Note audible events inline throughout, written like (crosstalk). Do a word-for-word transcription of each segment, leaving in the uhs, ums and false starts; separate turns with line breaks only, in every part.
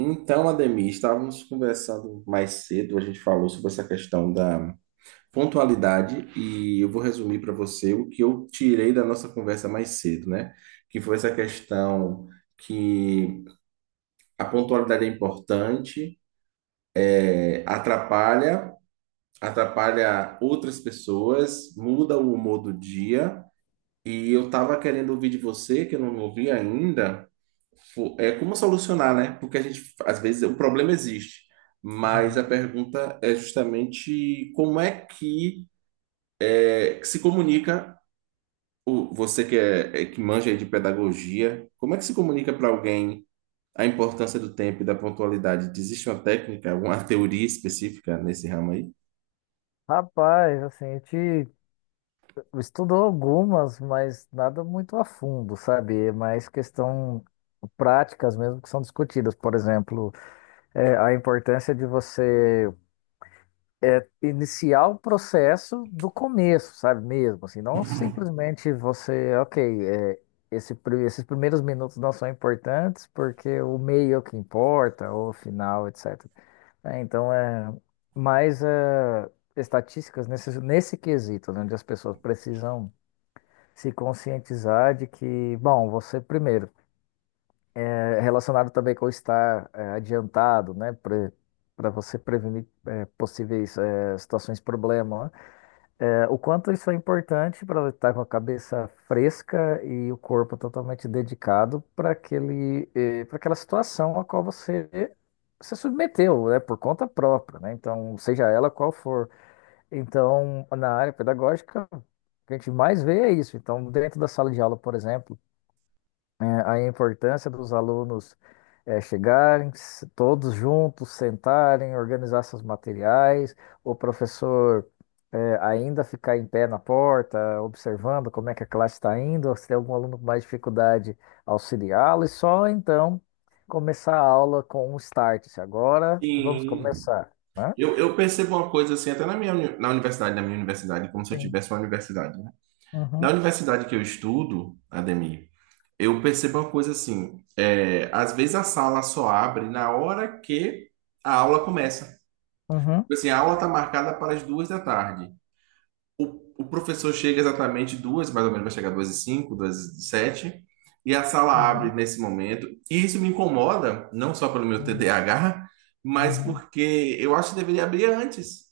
Então, Ademir, estávamos conversando mais cedo, a gente falou sobre essa questão da pontualidade e eu vou resumir para você o que eu tirei da nossa conversa mais cedo, né? Que foi essa questão que a pontualidade é importante, é, atrapalha, atrapalha outras pessoas, muda o humor do dia. E eu tava querendo ouvir de você, que eu não ouvi ainda, fo- é como solucionar, né? Porque a gente, às vezes, o problema existe, mas a pergunta é justamente como é que é, que se comunica, o, você que, é, é- que manja aí de pedagogia, como é que se comunica para alguém a importância do tempo e da pontualidade? Existe uma técnica, alguma teoria específica nesse ramo aí?
Rapaz, assim, a gente estudou algumas, mas nada muito a fundo, sabe? É mais questão práticas mesmo que são discutidas. Por exemplo, é, a importância de você é, iniciar o processo do começo, sabe? Mesmo, assim, não simplesmente você, ok, é, esse, pri- esses primeiros minutos não são importantes porque o meio é o que importa, ou o final, et cetera. É, então é mais é, estatísticas nesse, nesse quesito, né, onde as pessoas precisam se conscientizar de que, bom, você primeiro, é relacionado também com estar é, adiantado, né, para você prevenir é, possíveis é, situações problema, né? É, o quanto isso é importante para estar com a cabeça fresca e o corpo totalmente dedicado para aquele, para aquela situação a qual você se submeteu, né, por conta própria, né? Então, seja ela qual for. Então, na área pedagógica, o que a gente mais vê é isso. Então, dentro da sala de aula, por exemplo, é, aí a importância dos alunos é, chegarem, s- todos juntos, sentarem, organizar seus materiais, o professor é, ainda ficar em pé na porta, observando como é que a classe está indo, se tem algum aluno com mais dificuldade, auxiliá-lo, e só então começar a aula com um start. Se agora vamos
Sim,
começar, né?
eu, eu percebo uma coisa assim, até na minha uni- na universidade, na minha universidade, como se eu
Sim.
tivesse uma universidade. Na
Uhum,
universidade que eu estudo, Ademir, eu percebo uma coisa assim, é, às vezes a sala só abre na hora que a aula começa.
uhum,
Tipo assim, a aula está marcada para as duas da tarde. O, o professor chega exatamente duas, mais ou menos vai chegar duas e cinco, duas e sete, e a sala abre
uhum,
nesse momento. E isso me incomoda, não só pelo meu
uhum,
T D A H, mas
uhum,
porque eu acho que deveria abrir antes,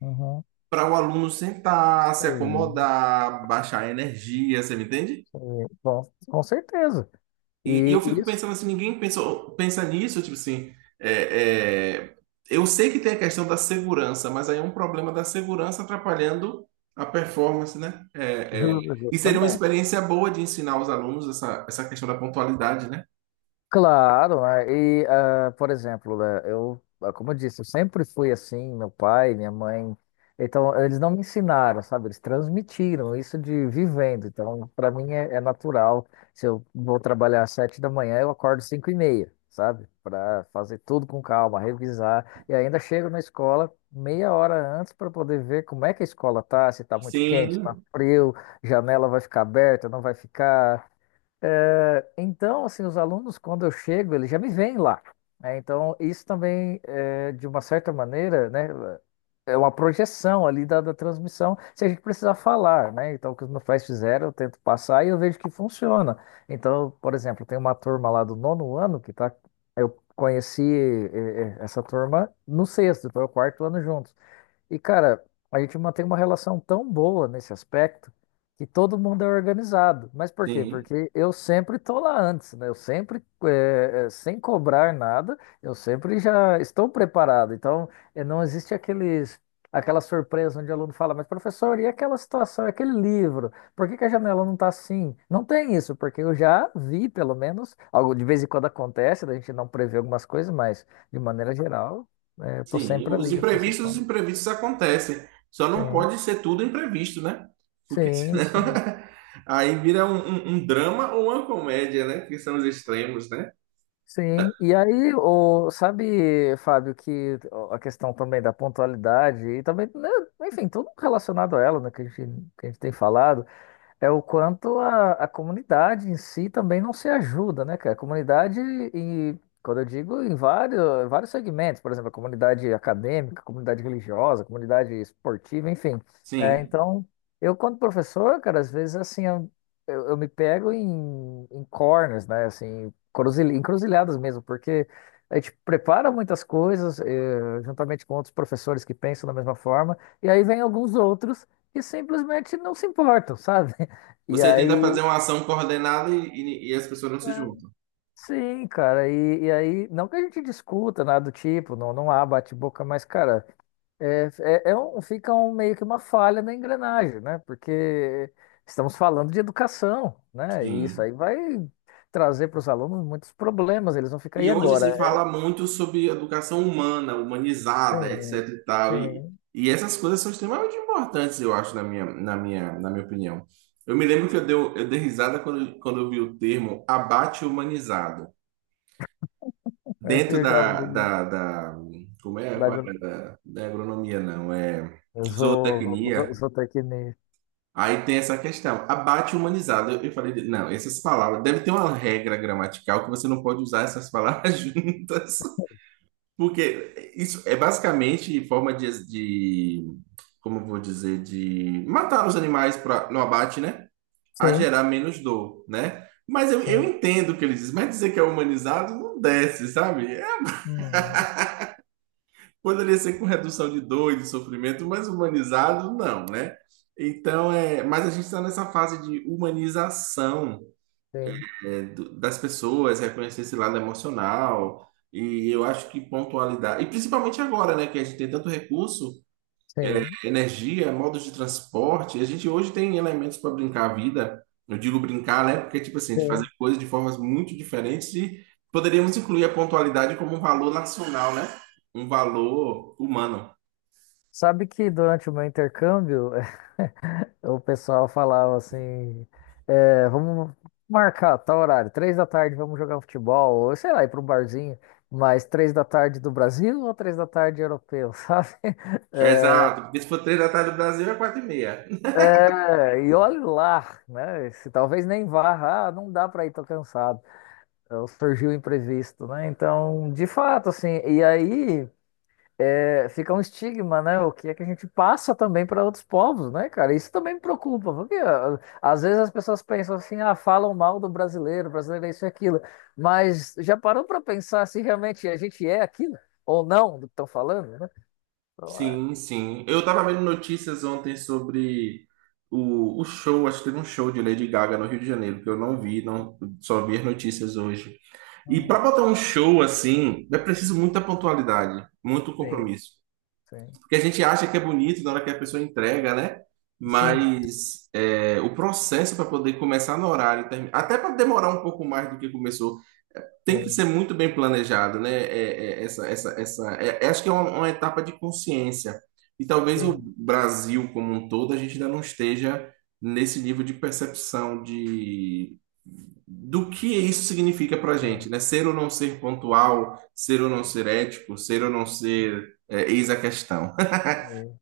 uhum.
para o aluno sentar, se
Sim,
acomodar, baixar a energia, você me entende?
sim. Bom, com certeza.
E, e eu
E
fico
isso.
pensando assim, ninguém pensou, pensa nisso, tipo assim, é, é, eu sei que tem a questão da segurança, mas aí é um problema da segurança atrapalhando a performance, né? É, é,
Ju-
e seria uma
Justamente.
experiência boa de ensinar os alunos essa, essa questão da pontualidade, né?
Claro, né? E, ah, por exemplo, né, eu, ah, como eu disse, eu sempre fui assim, meu pai, minha mãe. Então, eles não me ensinaram, sabe? Eles transmitiram isso de vivendo. Então, para mim é, é natural. Se eu vou trabalhar às sete da manhã, eu acordo às cinco e meia, sabe? Para fazer tudo com calma, revisar. E ainda chego na escola meia hora antes para poder ver como é que a escola tá, se tá muito quente, se tá
Sim,
frio, janela vai ficar aberta, não vai ficar. É, então, assim, os alunos, quando eu chego, eles já me veem lá, né? Então, isso também, é, de uma certa maneira, né, é uma projeção ali da, da transmissão, se a gente precisar falar, né? Então, o que os meus pais fizeram, eu tento passar e eu vejo que funciona. Então, por exemplo, tem uma turma lá do nono ano que tá, eu conheci eh, eh, essa turma no sexto, foi o quarto ano juntos. E, cara, a gente mantém uma relação tão boa nesse aspecto que todo mundo é organizado. Mas por quê?
sim,
Porque eu sempre tô lá antes, né? Eu sempre, eh, eh, sem cobrar nada, eu sempre já estou preparado. Então, eh, não existe aqueles, aquela surpresa onde o aluno fala, mas professor, e aquela situação, aquele livro? Por que que a janela não está assim? Não tem isso, porque eu já vi, pelo menos, algo de vez em quando acontece, da gente não prever algumas coisas, mas de maneira geral, eh, eu tô
sim.
sempre
Os
ali,
imprevistos, os
antecipando.
imprevistos acontecem. Só não
Sim.
pode ser tudo imprevisto, né? Porque
Sim,
senão
sim.
(laughs) aí vira um, um- um drama ou uma comédia, né? Que são os extremos, né?
Sim. E aí, o, sabe, Fábio, que a questão também da pontualidade e também, né, enfim, tudo relacionado a ela, né, que a gente, que a gente tem falado. É o quanto a, a comunidade em si também não se ajuda, né, cara? A comunidade, e quando eu digo em vários, vários segmentos, por exemplo, a comunidade acadêmica, a comunidade religiosa, a comunidade esportiva, enfim. É,
Sim.
então, eu, quando professor, cara, às vezes assim, eu, eu- eu me pego em, em corners, né? Assim, cruzil- encruzilhadas mesmo, porque a gente prepara muitas coisas, eh, juntamente com outros professores que pensam da mesma forma, e aí vem alguns outros que simplesmente não se importam, sabe? (laughs) E
Você tenta fazer
aí,
uma ação coordenada e, e- e as pessoas não se juntam.
sim, cara, e, e aí, não que a gente discuta nada do tipo, não, não há bate-boca, mas, cara, é, é, é um, fica um, meio que uma falha na engrenagem, né? Porque estamos falando de educação, né? E isso
Sim.
aí vai trazer para os alunos muitos problemas, eles vão ficar aí
E hoje
agora.
se fala
É,
muito sobre educação humana, humanizada,
Sim,
etc e tal. E,
sim,
e essas coisas são extremamente importantes, eu acho, na minha, na minha, na minha opinião. Eu me lembro que eu, deu, eu dei risada quando, quando eu vi o termo abate humanizado.
(laughs)
Dentro
eu já
da,
vi
da, da- como é?
da
Qual
gru-
era? Da, da agronomia, não, é
zo- zo- zo-
zootecnia.
zootecnia.
Aí tem essa questão, abate humanizado. Eu eu falei, de- não, essas palavras, deve ter uma regra gramatical que você não pode usar essas palavras (laughs) juntas, porque isso é basicamente forma de, de- como eu vou dizer, de matar os animais pra, no abate, né? A
Sim,
gerar menos dor, né? Mas eu, eu
sim,
entendo o que ele diz, mas dizer que é humanizado não desce, sabe? É,
hum,
poderia ser com redução de dor e de sofrimento, mas humanizado não, né? Então, é, mas a gente está nessa fase de humanização
sim,
é, do- das pessoas, reconhecer esse lado emocional. E eu acho que pontualidade, e principalmente agora, né, que a gente tem tanto recurso, é,
sim,
energia, modos de transporte, a gente hoje tem elementos para brincar a vida. Eu digo brincar, né, porque tipo assim, a gente fazer
sim.
coisas de formas muito diferentes e poderíamos incluir a pontualidade como um valor nacional, né? Um valor humano.
Sabe que durante o meu intercâmbio, (laughs) o pessoal falava assim, é, vamos marcar tal horário, três da tarde vamos jogar um futebol, ou sei lá, ir para um barzinho, mas três da tarde do Brasil ou três da tarde europeu, (laughs) sabe?
Exato, porque se for três da tarde do Brasil é quatro e meia.
É, e olhe lá, né? Se talvez nem vá, ah, não dá para ir, tô cansado. Então, surgiu o imprevisto, né? Então, de fato, assim, e aí, é, fica um estigma, né? O que é que a gente passa também para outros povos, né, cara? Isso também me preocupa, porque ah, às vezes as pessoas pensam assim, ah, falam mal do brasileiro, o brasileiro é isso e aquilo, mas já parou para pensar se realmente a gente é aquilo ou não do que estão falando, né? Então, é,
Sim, sim. Eu tava vendo notícias ontem sobre o, o show, acho que teve um show de Lady Gaga no Rio de Janeiro, que eu não vi, não, só vi as notícias hoje. E para
uhum,
botar um show assim, é preciso muita pontualidade, muito
sim,
compromisso.
sim,
Porque a gente acha que é bonito na hora que a pessoa entrega, né?
sim,
Mas é, o processo para poder começar no horário, termi- até para demorar um pouco mais do que começou, tem que ser muito bem planejado, né? É, é, essa, essa, essa, é, é, acho que é uma, uma, etapa de consciência. E talvez o
sim, sim,
Brasil como um todo, a gente ainda não esteja nesse nível de percepção de, do que isso significa para a
sim,
gente, né? Ser ou não ser pontual, ser ou não ser ético, ser ou não ser, é, eis a questão.
sim.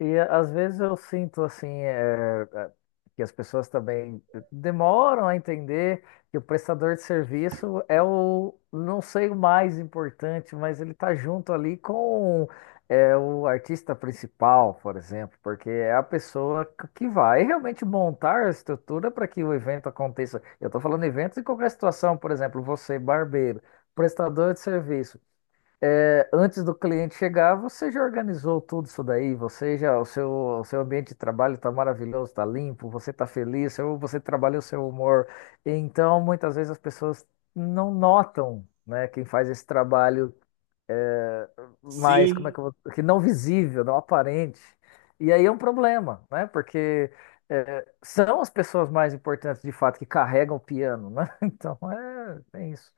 E a- às vezes eu sinto assim é, é, que as pessoas também demoram a entender que o prestador de serviço é o, não sei o mais importante, mas ele está junto ali com é, o artista principal, por exemplo, porque é a pessoa c- que vai realmente montar a estrutura para que o evento aconteça. Eu estou falando eventos em qualquer situação, por exemplo, você, barbeiro, prestador de serviço. É, antes do cliente chegar, você já organizou tudo isso daí, você já, o seu, o seu ambiente de trabalho está maravilhoso, está limpo, você está feliz, seu- você trabalha o seu humor. Então, muitas vezes as pessoas não notam, né, quem faz esse trabalho
(laughs)
mais, como é
Sim.
que eu vou, que não visível, não aparente. E aí é um problema, né, porque é, são as pessoas mais importantes, de fato, que carregam o piano, né? (laughs) Então, é, tem isso.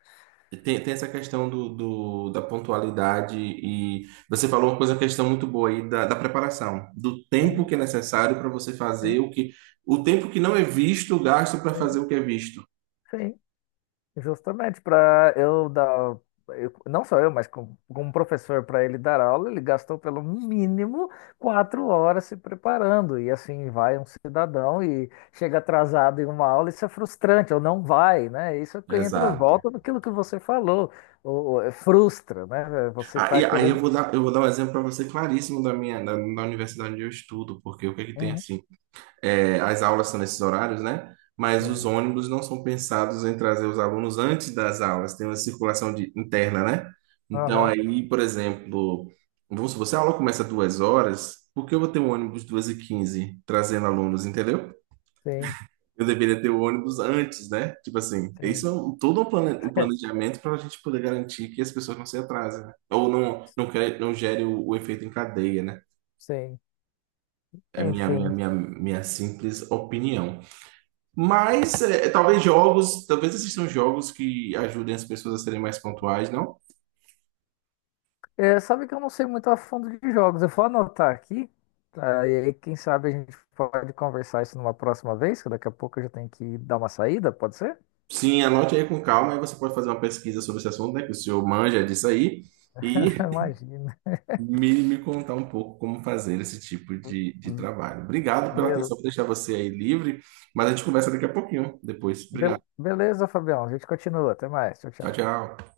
Tem, tem essa questão do, do- da pontualidade e você falou uma coisa, uma questão muito boa aí da, da preparação, do tempo
Sim,
que é necessário para você
sim,
fazer o que, o tempo que não é visto, gasto para fazer
sim,
o que é visto.
sim. Justamente, para eu dar, eu- não só eu, mas com- como professor, para ele dar aula, ele gastou pelo mínimo quatro horas se preparando. E assim vai um cidadão e chega atrasado em uma aula, isso é frustrante, ou não vai, né? Isso é que entra,
Exato.
volta naquilo que você falou, ou, ou, é, frustra, né? É, você
Ah,
está
e aí
querendo.
eu vou dar, eu vou dar um exemplo para você claríssimo da minha, da, da universidade onde eu estudo, porque o que é que tem
Uhum,
assim? É, as aulas são nesses horários, né? Mas os
sim,
ônibus não são pensados em trazer os alunos antes das aulas, tem uma circulação de- interna, né? Então,
aham,
aí, por exemplo, vamos supor, se a aula começa duas horas, por que eu vou ter um ônibus duas e quinze trazendo alunos, entendeu?
sim,
Eu deveria ter o ônibus antes, né? Tipo assim, isso
sim,
é um- todo um plane- um
(laughs)
planejamento para a gente poder garantir que as pessoas não se atrasem, né? Ou não, não, cre- não gere o, o efeito em cadeia, né?
sim,
É minha, minha,
enfim.
minha, minha simples opinião. Mas é, talvez jogos, talvez existam jogos que ajudem as pessoas a serem mais pontuais, não?
É, sabe que eu não sei muito a fundo de jogos. Eu vou anotar aqui, tá? E aí, quem sabe a gente pode conversar isso numa próxima vez, que daqui a pouco eu já tenho que dar uma saída, pode ser?
Sim, anote aí com calma, aí você pode fazer uma pesquisa sobre esse assunto, né? Que o senhor manja disso aí,
(laughs)
e
Imagina.
me, me contar um pouco como fazer esse tipo de, de trabalho. Obrigado pela
Be-
atenção por deixar você aí livre, mas a gente conversa daqui a pouquinho, depois.
be-
Obrigado.
beleza, Fabião. A gente continua. Até mais. Tchau,
Tchau,
tchau.
tchau.